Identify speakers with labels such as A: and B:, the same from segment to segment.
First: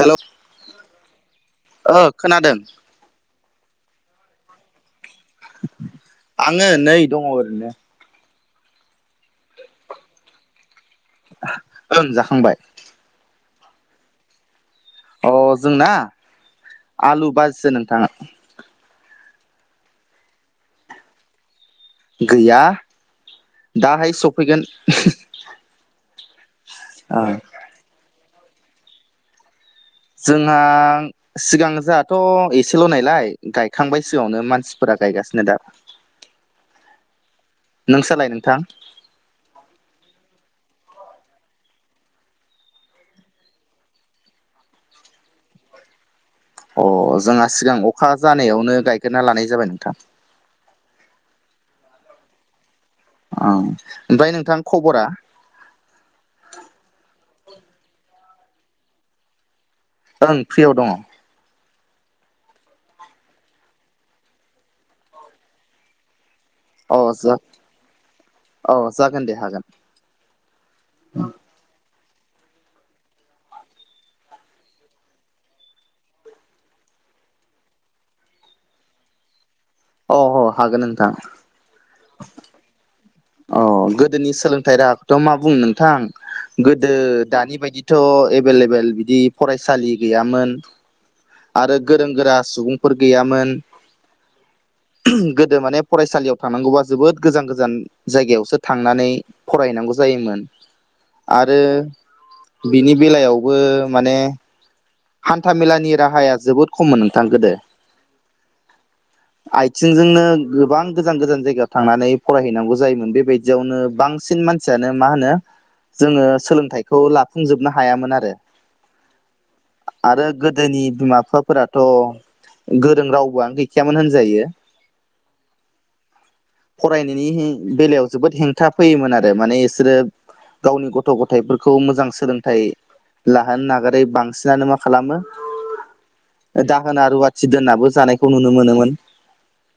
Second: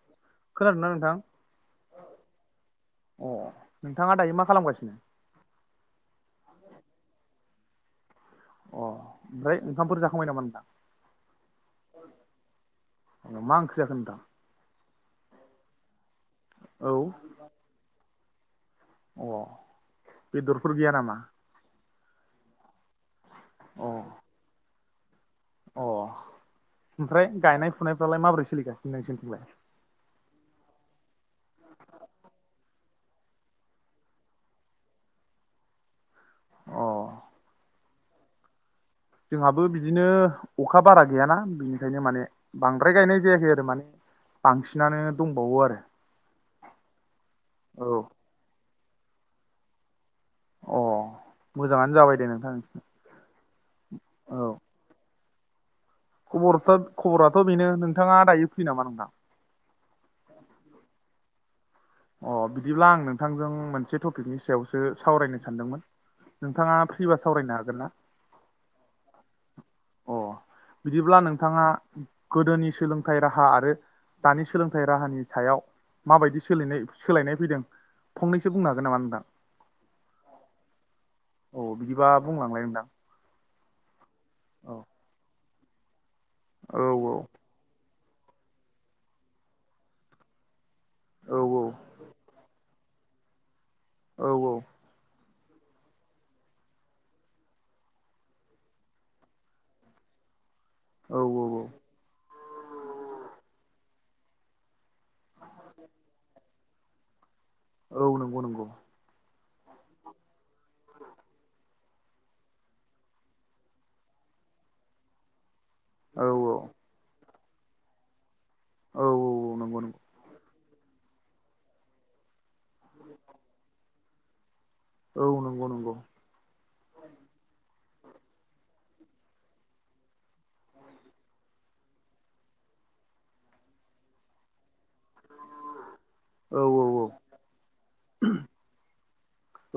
A: Hello
B: खोनादोंना नोंथां
A: ओ खोनादों
B: अ नोंथाङा दायो मा खालामगासिनो?
A: आङो नै दङ ओरैनो।
B: अ ओमफ्राय ओंखामफोर जाखांबाय नामा नोंथां?
A: ओं जाखांबाय।
B: मा ओंख जाखो नोंथां?
A: अ जोंना
B: औ
A: आलु बाजिसो नोंथाङा।
B: अ बेदरफोर गैया नामा?
A: गैया
B: अ
A: दाहाय सफैगोन।
B: अ
A: ओ
B: ओमफ्राय गायनाय फुनायफ्रालाय माबोरै सोलिगासिनो नोंसोरनिथिंलाय?
A: जोंहा सिगां जाहाथ' एस एसेल' ननायलाय गायखांबाय सिगाङावनो मानसिफोरा गायगासिनो दा।
B: अ
A: नोंसालाय नोंथां?
B: जोंहाबो बिदिनो अखा बारा गैयाना बिनिखायनो माने बांद्राय गायनाय जायाखै आरो माने। बांसिनानो दंबावो आरो।
A: अ जोंहा सिगां अखा
B: औ
A: जानायावनो गायगेरा लानाय जाबाय नोंथां।
B: अ मोजाङानो जाबाय दे नोंथां।
A: औ ओमफ्राय नोंथां खबरा
B: खबराथ' खबराथ' बेनो नोंथाङा दायो फैयो नामा नोंथां?
A: ओं फ्रियाव दङ।
B: अ बिदिब्ला आं नोंथांजों मोनसे टपिकनि सायावसो सावरायनो सानदोंमोन। नोंथाङा
A: अ
B: फ्रिबा
A: जा
B: सावरायनो हागोन ना?
A: अ जागोन दे हागोन
B: अ बिदिब्ला नोंथाङा? गोदोनि सोलोंथाइ राहा आरो दानि सोलोंथाइ राहानि सायाव माबायदि सोलायनाय सोलायनाय फैदों फंनैसो बुंनो हागोन नामा होनदा?
A: अ अ हागोन नोंथां।
B: अ बिदिबा बुंलांलाय नोंथां।
A: अ गोदोनि
B: औ
A: सोलोंथाइ राहाखौथ' मा बुंनो नोंथां
B: औ
A: गोदो दानि बायदि थ' एभेलेबेल बिदि फरायसालि गैयामोन।।
B: औ
A: आरो गोरों गोरा सुबुंफोर गैयामोन।
B: औ औ
A: गोदो माने फरायसालियाव थांनांगौबा जोबोद गोजान गोजान जायगायावसो थांनानै फरायनांगौ जायोमोन।
B: औ औ
A: आरो
B: औ
A: बिनि बेलायावबो माने हान्थाामेलानि राहाया जोबोद खममोन नोंथां गोदो।
B: औ नंगौ नंगौ
A: आथिंजोंनो गोबां गोजान गोजान जायगायाव थांनानै फरायहैनांगौ जायोमोन बेबायदियावनो बांसिन मान सियानो मा होनो
B: औ
A: जोङो
B: औ औ
A: सोलोंथाइखौ लाफुंजोबनो हायामोन आरो।
B: औ औ नंगौ नंगौ
A: आरो गोदोनि बिमा बिफाफोराथ' गोरों रावबोआनो गैखायामोन होनजायो।
B: औ नंगौ नंगौ।
A: फरायनायनि बेलायाव जोबोद हेंथा फैयोमोन आरो माने बिसोरो गावनि गथ' गथायफोरखौ मोजां सोलोंथाइ लाहोनो नागारै बांसिनानो मा खालामो
B: औ
A: दाहोना
B: औ
A: रुवाथि दोननाबो जानायखौ नुनो मोनोमोन।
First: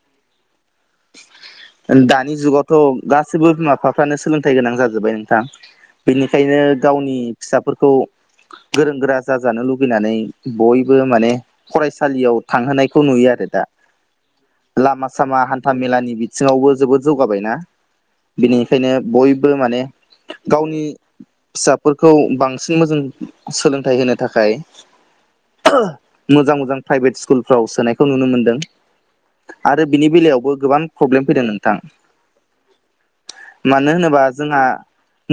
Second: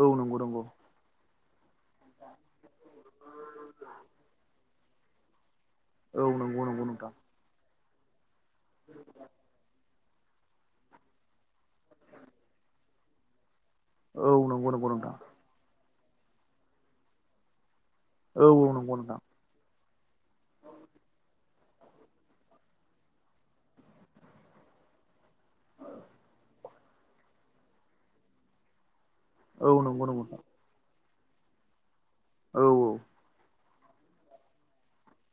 B: औ नंगौ नंगौ।
A: दानि जुगावथ' गासिबो बिमा बिफाफ्रानो सोलोंथाइ गोनां जाजोब्बाय नोंथां।
B: औ
A: बेनिखायनो
B: नंगौ नंगौ नोंथां
A: गावनि फिसाफोरखौ गोरों गोरा जाजानो लुबैनानै बयबो माने फरायसालियाव थांहोनायखौ नुयो आरो दा।
B: औ नंगौ नंगौ
A: लामा
B: नोंथां
A: सामा हान्थाामेलानि बिथिङावबो जोबोद जौगाबायना।
B: औ औ
A: बिनिखायनो
B: नंगौ नोंथां
A: बयबो माने गावनि फिसाफोरखौ बांसिन मोजां सोलोंथाइ होनो थाखाय मोजां मोजां प्राइभेट स्कुलफ्राव सोनायखौ नुनो मोनदों।
B: औ
A: आरो
B: नंगौ
A: बिनि
B: नंगौ नोंथां
A: बेलायावबो गोबां प्रब्लेम फैदों नोंथां।
B: औ
A: मानो होनोबा जोंहा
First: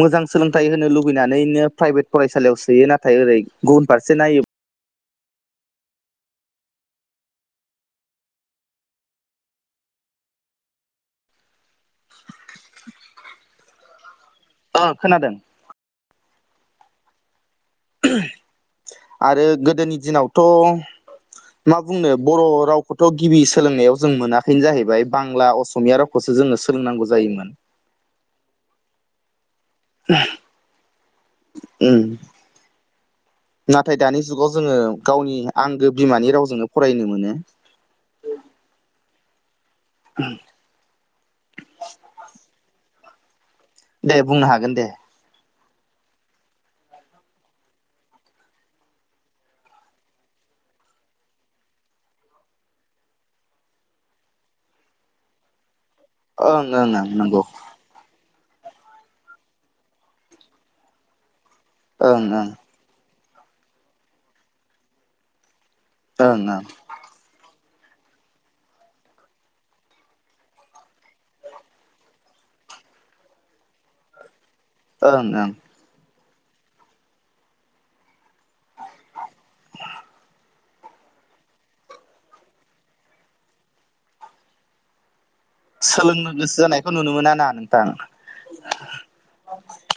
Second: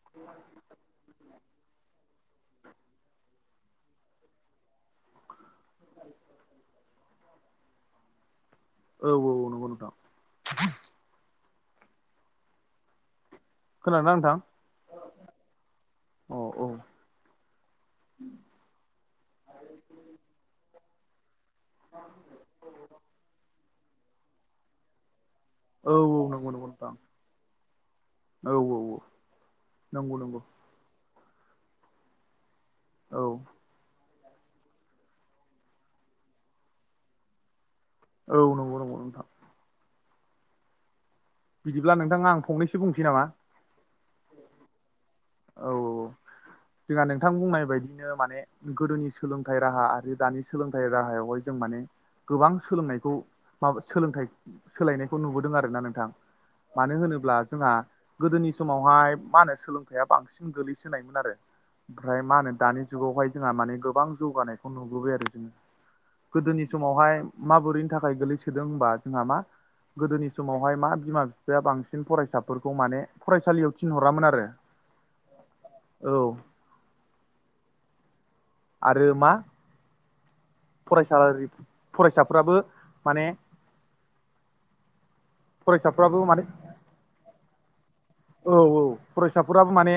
A: मोजां सोलोंथाइ होनो लुगैना नैनो प्राइभेट फरायसालियाव सोयो नाथाय ओरै गुबुन फारसे नायो
B: औ औ नंगौ नोंथां। खोनादोंना नोंथां?
A: अ खोनादों।
B: औ औ
A: आरो गोदोनि दिनावथ' मा बुंनो बर' रावखौथ' गिबि सोलोंनायाव जों मोनाखैनो जाहैबाय बांला
B: औ
A: असमिया
B: औ
A: रावखौसो
B: नंगौ
A: जोङो
B: नंगौ नोंथां
A: सोलोंनांगौ जायोमोन।
B: औ औ नंगौ नंगौ।
A: उम
B: औ
A: नाथाय दानि जुगाव जोङो गावनि आंगो बिमानि रावजोंनो फरायनो मोनो।
B: औ नंगौ नंगौ नोंथां
A: [inaudible]
B: बिदिब्ला नोंथाङा आं फंनैसो बुंनोसै नामा?
A: दे बुंनो हागोन दे।
B: औ औ जोंहा नोंथां बुंनाय बायदिनो माने गोदोनि सोलोंथाइ राहा आरो दानि सोलोंथाइ राहायावहाय जों माने गोबां सोलोंनायखौ मा सोलोंथाय सोलायनायखौ नुबोदों आरोना नोंथां।
A: ओं ओं
B: मानो
A: ओं
B: होनोब्ला
A: नंगौ
B: जोंहा गोदोनि समावहाय मा होनो सोलोंथाइआ बांसिन गोग्लैसोनायमोन आरो ओमफ्राय
A: ओं
B: मा
A: ओं
B: होनो दानि जुगावहाय जोंहा माने गोबां जौगानायखौ नुबोबाय आरो जोङो
A: ओं ओं
B: गोदोनि समावहाय माबोरैनि थाखाय गोगलैसोदों होनबा जोंहा मा गोदोनि समावहाय मा बिमा बिफाया बांसिन फरायसाफोरखौ माने फरायसालियाव थिनहरामोन आरो।
A: ओं ओं
B: औ आरो मा फरायसा फरायसाफ्राबो माने फरायसाफ्राबो
A: सोलोंनो
B: माने
A: गोसो जानायखौ नुनो मोना ना नोंथां
B: औ औ फरायसाफोराबो माने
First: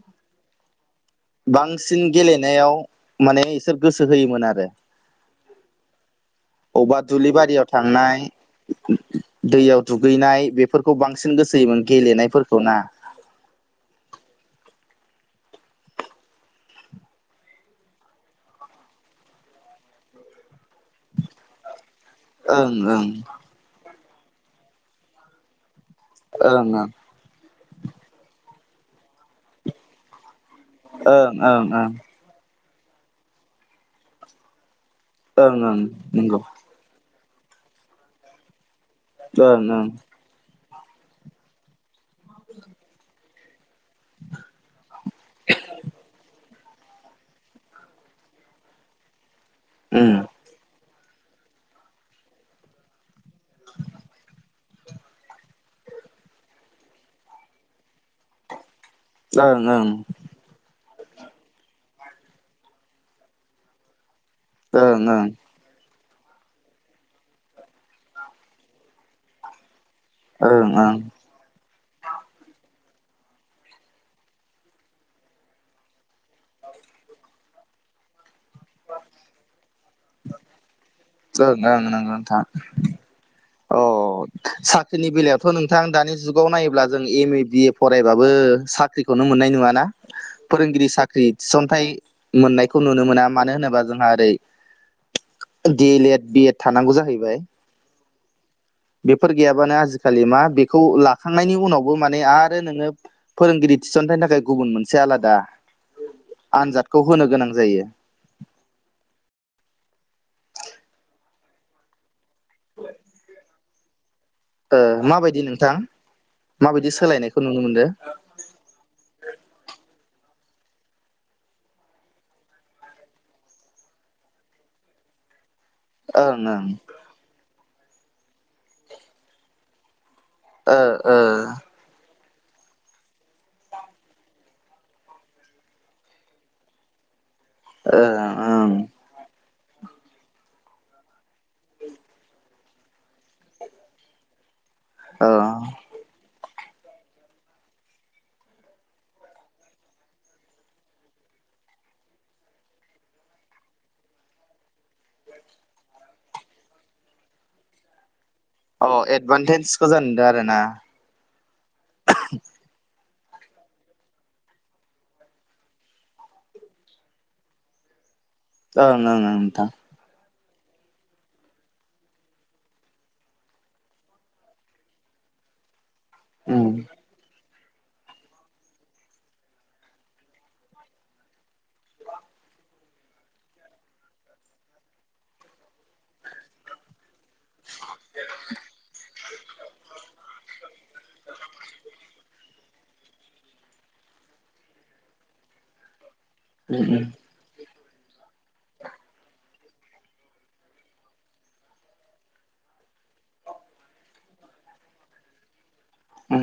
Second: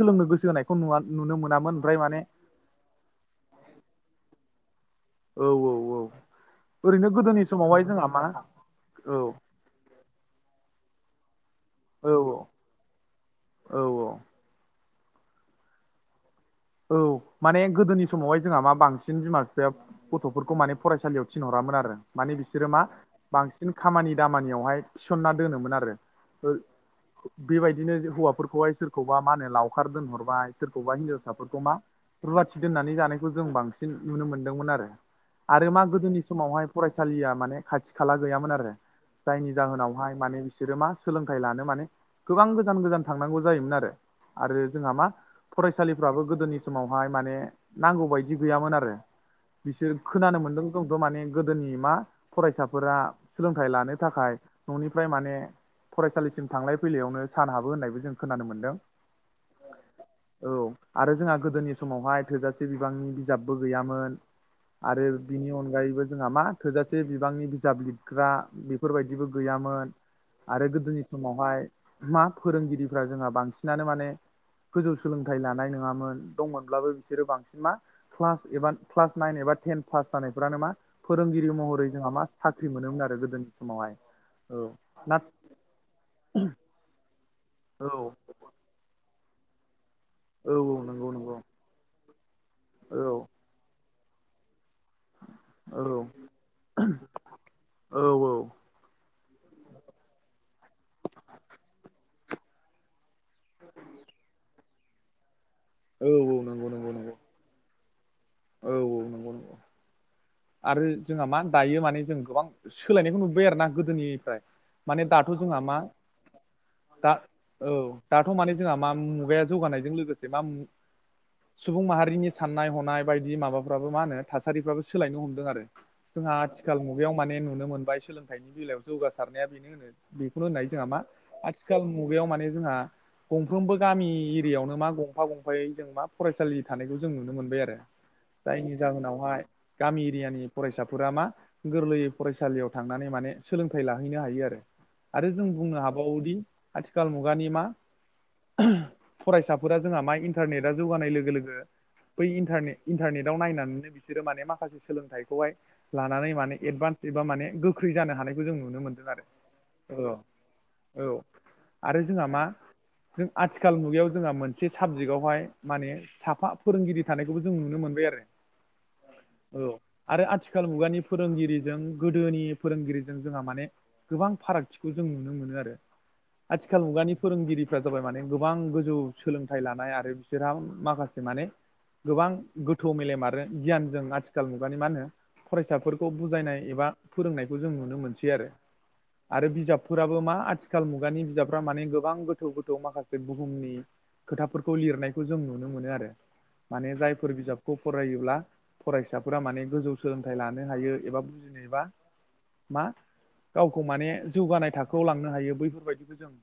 B: सोलोंनो गोसो होनायखौ नुवा नुनो मोनामोन ओमफ्राय माने
A: नायाव माने बिसोर गोसो होयोमोन आरो।
B: औ औ औ
A: अबेबा
B: ओरैनो
A: दुब्लि
B: गोदोनि
A: बारियाव
B: समावहाय जोंहा
A: थांनाय
B: मा औ
A: दैयाव दुगैनाय बेफोरखौ बांसिन गोसो होयोमोन
B: औ औ
A: गेलेनायफोरखौ ना
B: औ औ औ माने गोदोनि समावहाय जोंहा मा बांसिन बिमा बिफाया गथ'फोरखौ माने फरायसालियाव थिनहरामोन आरो। माने बिसोरो
A: ओं
B: मा
A: ओं
B: बांसिन खामानि दामानियावहाय थिसनना दोनोमोन आरो।
A: ओं ओं
B: बेबायदिनो हौवाफोरखौहाय सोरखौबा मा होनो लावखार दोनहरबाय सोरखौबा
A: ओं
B: हिनजावसाफोरखौ
A: ओं
B: मा
A: ओं
B: रुवाथि दोननानै जानायखौ जों बांसिन नुनो मोनदोंमोन आरो।
A: ओं
B: आरो
A: ओं
B: मा गोदोनि
A: नंगौ
B: समावहाय फरायसालिया माने खाथि खाला गैयामोन आरो जायनि
A: ओं ओं
B: जाहोनावहाय माने बिसोरो मा सोलोंथाइ लानो माने गोबां गोजान गोजान थांनांगौ जायोमोन आरो आरो जोंहा मा फरायसालिफ्राबो गोदोनि समावहाय माने नांगौ बायदि गैयामोन आरो। बिसोर
A: ओं
B: खोनानो मोनदों। जोंथ' माने गोदोनि मा फरायसाफोरा सोलोंथाइ लानो थाखाय न'निफ्राय माने फरायसालिसिम थांलाय फैलायावनो सान हाबो होननायबो जों खोनानो मोनदों।
A: ओं ओं
B: औ आरो जोंहा गोदोनि समावहाय थोजासे बिबांनि बिजाबबो गैयामोन।
A: ओं
B: आरो बिनि अनगायैबो जोंहा मा थोजासे बिबांनि बिजाब लिरग्रा बेफोरबायदिबो गैयामोन।
A: ओं
B: आरो गोदोनि समावहाय मा फोरोंगिरिफ्रा जोंहा बांसिनानो माने गोजौ सोलोंथाइ लानाय नोङामोन। दंमोनब्लाबो बिसोरो बांसिन मा क्लास एबा क्लास नाइन एबा टेन पास जानायफ्रानो मा
A: ओं
B: फोरोंगिरि महरै
A: ओं नंगौ
B: जोंहा मा
A: नोंथां
B: साख्रि मोनोमोन आरो गोदोनि समावहाय औ दा
A: थ' नोंथां दानि जुगाव नायोब्ला जों एम ए बि ए
B: औ
A: फरायबाबो साख्रिखौनो मोननाय नङाना?
B: औ
A: फोरोंगिरि
B: नंगौ
A: साख्रि
B: नंगौ
A: थिसनथाइ मोननायखौ
B: औ
A: नुनो
B: औ
A: मोना मानो होनोबा जोंहा ओरै D El Ed B Ed थानांगौ जाहैबाय।
B: औ औ
A: बेफोर गैयाबानो आजिखालि मा बेखौ लाखांनायनि उनावबो माने आरो नोङो फोरोंगिरि थिसनथाइनि थाखाय गुबुन मोनसे आलादा
B: औ औ नंगौ नंगौ
A: आनजादखौ
B: नंगौ
A: होनो गोनां जायो।
B: औ औ [unintelligible] आरो जोंहा मा दायो माने जों गोबां सोलायनायखौ नुबोबाय आरोना गोदोनिफ्राय।
A: ओ
B: माने दाथ'
A: माबायदि
B: जोंहा
A: नोंथां
B: मा
A: माबायदि
B: दा
A: सोलायनायखौ नुनो
B: औ
A: मोनदों
B: दा दाथ' माने जोंहा मा मुगाया जौगानायजों लोगोसे मा सुबुं माहारिनि साननाय हनाय बायदि माबाफ्राबो मा होनो थासारिफ्राबो सोलायनो हमदों आरो जोंहा
A: ओं ओं
B: आथिखाल बेयाव माने नुनो मोनबाय सोलोंथाइनि बेलायाव जौगासारनाया बेनो होनो बेखौनो होननाय
A: ओ
B: जोंहा मा आ आथिखाल मुगायाव माने जोंहा गंफ्रोमबो गामि एरियायावनो मा गंफा गंफायै जों मा फरायसालि थानायखौ जों नुनो मोनबाय आरो।
A: ओ
B: जायनि जाहोनावहाय गामि एरियानि फरायसाफोरा मा गोरलै फरायसालियाव थांनानै माने सोलोंथाइ लाहैनो हायो आरो।
A: ओं
B: आरो
A: अ
B: जों बुंनो हाबावोदि आथिखाल मुगानि मा फरायसाफोरा जोंहा मा इन्टारनेटा जौगानाय लोगो लोगो बै इन्टारने-इन्टारनेटाव नायनानैनो बिसोरो माने मा माखासे सोलोंथाइखौहाय लानानै माने एडभान्स एबा माने गोख्रै जानो हानाय जों नुनो
A: अ
B: मोनदों आरो
A: एडभान्टेजखौ जानो
B: औ
A: नुदों आरो ना
B: औ आरो जोंहा मा जों आथिखाल मुगायाव जोंहा मोनसे साबजेक्टआवहाय माने साफा फोरोंगिरि थानायखौबो जों नुनो मोनबाय आरो
A: औं
B: औ आरो आथिखाल मुगानि फोरोंगिरिजों गोदोनि फोरोंगिरिजों जोंहा माने गोबां फारागथिखौ जों नुनो मोनो आरो
A: उम
B: आथिखाल मुगानि फोरोंगिरि जाबाय माने गोबां गोजौ सोलोंथाइ लानाय आरो बिसोरहा माखासे माने गोबां गोथौ मेलेम आरो गियानजों आथिखाल मुगानि मा होनो फरायसाफोरखौ बुजायनाय एबा फोरोंनायखौ जों नुनो मोनसै आरो आरो बिजाबफोराबो मा आथिखाल आथिखाल मुगानि बिजाबफ्रा माने गोबां गोथौ गोथौ माखासे बुहुमनि खोथाफोरखौ लिरनायखौ जों नुनो मोनो आरो माने
A: उम
B: जायफोर बिजाबखौ फरायोब्ला फिसाफोरा माने गोजौ सोलोंथाइ लानो हायो एबा बुजिनोबा मा गावखौ माने जौगानाय थाखोआव लांनो हायो बैफोरबायदिखौ जों
A: उम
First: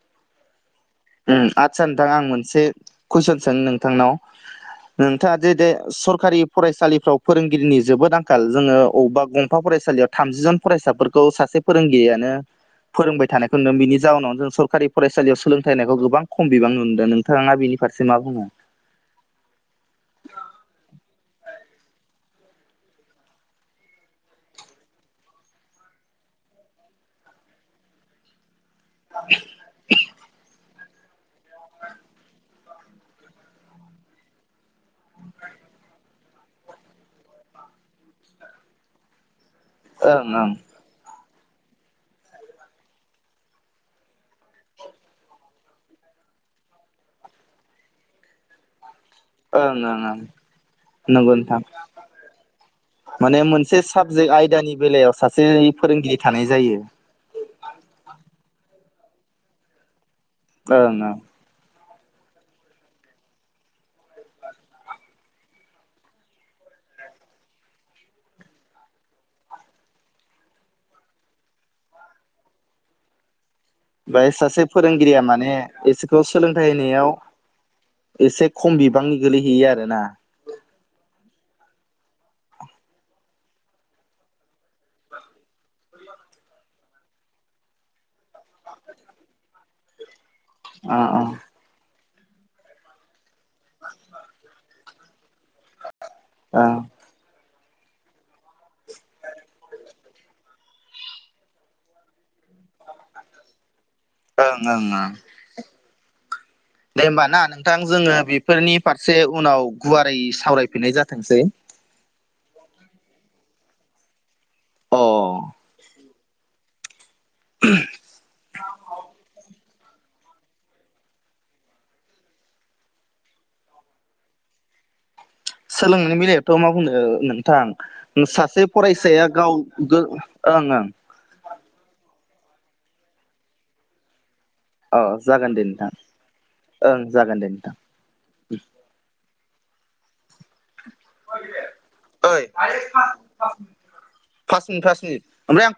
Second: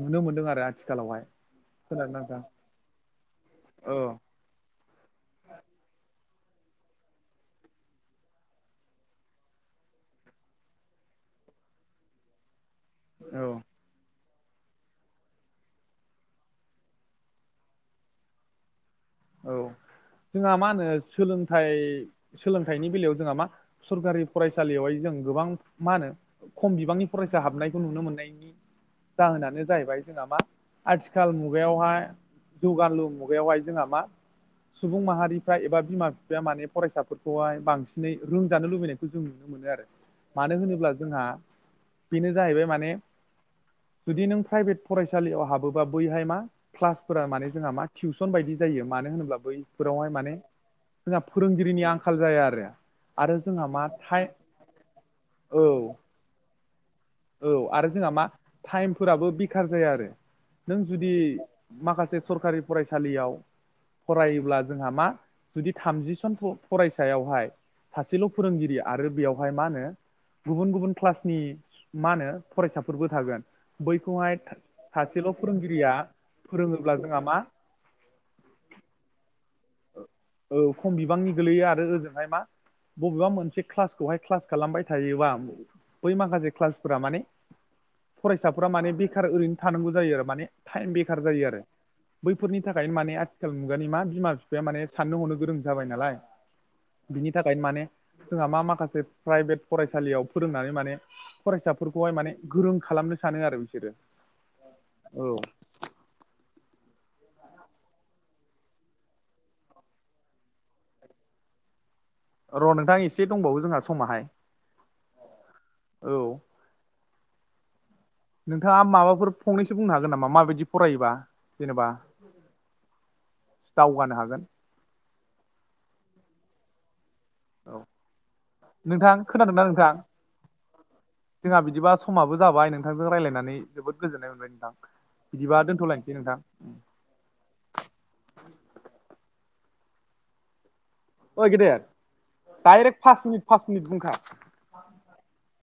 B: नुनो मोनदों आरो आ
A: आदसा नोंथां आं मोनसे कुइसन सानो नोंथांनाव
B: [inaudible]
A: नोंथाङा जे दे सरखारि फरायसालिफ्राव फोरोंगिरिनि जोबोद आंखाल जोङो बबेबा गंफा फरायसालियाव थामजि जन फरायसाफोरखौ सासे फोरोंगिरियानो फोरोंबाय थानायखौ नु
B: औ
A: बिनि जाउनाव जों सरकारि फरायसालियाव सोलों फोथायनायखौ गोबां खम बिबां नुनोदों नोंथाङा बिनिारसे मा बुंङो
B: औ जोंहा मा होनो सोलोंथाइ सोलोंथाइनि बेलायाव जोंहा मा सरकारि फरायसालियावहाय जों गोबां मा होनो खम बिबांनि फरायसा हाबनायखौ नुनो मोननायनि जाहोनानो जाहैबाय जोंहा मा आथिखाल मुगायावहाय जुगानालु मुगायावहाय जोंहा मा सुबुं माहारिफ्रा एबा बिमा बिफाया माने फरायसाफोरखौहाय बांसिनै रोंजानो लुबैनायखौ जों नुनो मोनो आरो।
A: ओं ओं
B: मानो होनोब्ला जोंहा बेनो जाहैबाय माने जुदि नों प्राइभेट फरायसालियाव हाबोबा बैहाय मा क्लासफोरा माने जोंहा मा टिउसन बायदि जायो मानो होनोब्ला
A: ओं ओं
B: बैफोरावहाय
A: ओं
B: माने जोंहा
A: नंगौ नोंथां
B: फोरोंगिरिनि आंखाल जाया आरो आरो
A: माने
B: जोंहा
A: मोनसे
B: मा टाइ
A: साबजेक्ट आयदानि बेलायाव सासे
B: औ
A: फोरोंगिरि थानाय जायो।
B: औ आरो जोंहा मा टाइमफोराबो बेखार जाया आरो। नों
A: ओं
B: जुदि
A: ओं
B: माखासे सरखारि फरायसालियाव फरायोब्ला जोंहा मा जुदि थामजिसनखौ फरायसायावहाय सासेल' फोरोंगिरि आरो बेयावहाय मा होनो गुबुन गुबुन क्लासनि मा होनो फरायसाफोरबो थागोन। बैखौहाय
A: बेयाव सासे फोरोंगिरिया
B: सासेल'
A: माने
B: फोरोंगिरिया
A: बिसोरखौ सोलोंथाइ
B: फोरोङोब्ला
A: होनायाव
B: जोंहा मा
A: एसे खम बिबांनि गोलैहैयो आरो। होना
B: औ खम बिबांनि गोलैयो आरो ओजोंहाय मा? बबेबा मोनसे क्लासखौहाय क्लास खालामबाय थायोबा बै माखासे क्लासफोरा माने फरायसाफोरा माने बेखार ओरैनो थानांगौ जायो आरो माने टाइम
A: अ अ
B: बेखार
A: ओं
B: जायो आरो बैफोरनि थाखाय माने आथिखाल मुगानि मा बिमा बिफा माने साननो हरनो गोरों जाबाय नालाय बिनि थाखायनो माने जोंहा मा माखासे प्राइभेट फरायसालियाव फोरोंनानै माने फरायसाफोरखौहाय माने गोरों खालामनो सानो आरो बिसोरो।
A: ओं ओं ओं
B: औ [inaudible]
A: दे होमबा ना नोंथां जोङो बेफोरनि फारसे उनाव गुवारै सावरायफिननाय जाथोंसै।
B: र' नोंथां एसे दंबावो जोंहा समाहाय।
A: अ
B: औ
A: [inaudible]
B: नोंथाङा माबाफोर फंनैसो एसे बुंनो हागोन नामा? माबायदि फरायोबा जेनेबा दावगानो हागोन।
A: सोलोंनानै बेलायाथ' मा बुंनो ओ होनानै थां
B: औ
A: सासे
B: नोंथां
A: फरायसाया गाव
B: खोनादोंना नोंथां
A: गो ओं ओं।
B: जोंहा बिदिबा समाबो जाबाय नोंथांजों रायज्लायनानै जोबोद गोजोननाय मोनबाय नोंथां।
A: अ जागोन
B: बिदिबा
A: दे नोंथां
B: दोनथ'लायनोसै
A: ओं जागोन दे नोंथां।
B: ओइ गेदेर
A: ओइ
B: डाइरेक्ट फास मिनिट फास मिनिट बुंखा।
A: पास मिनिट पास मिनिट ओमफ्राय आं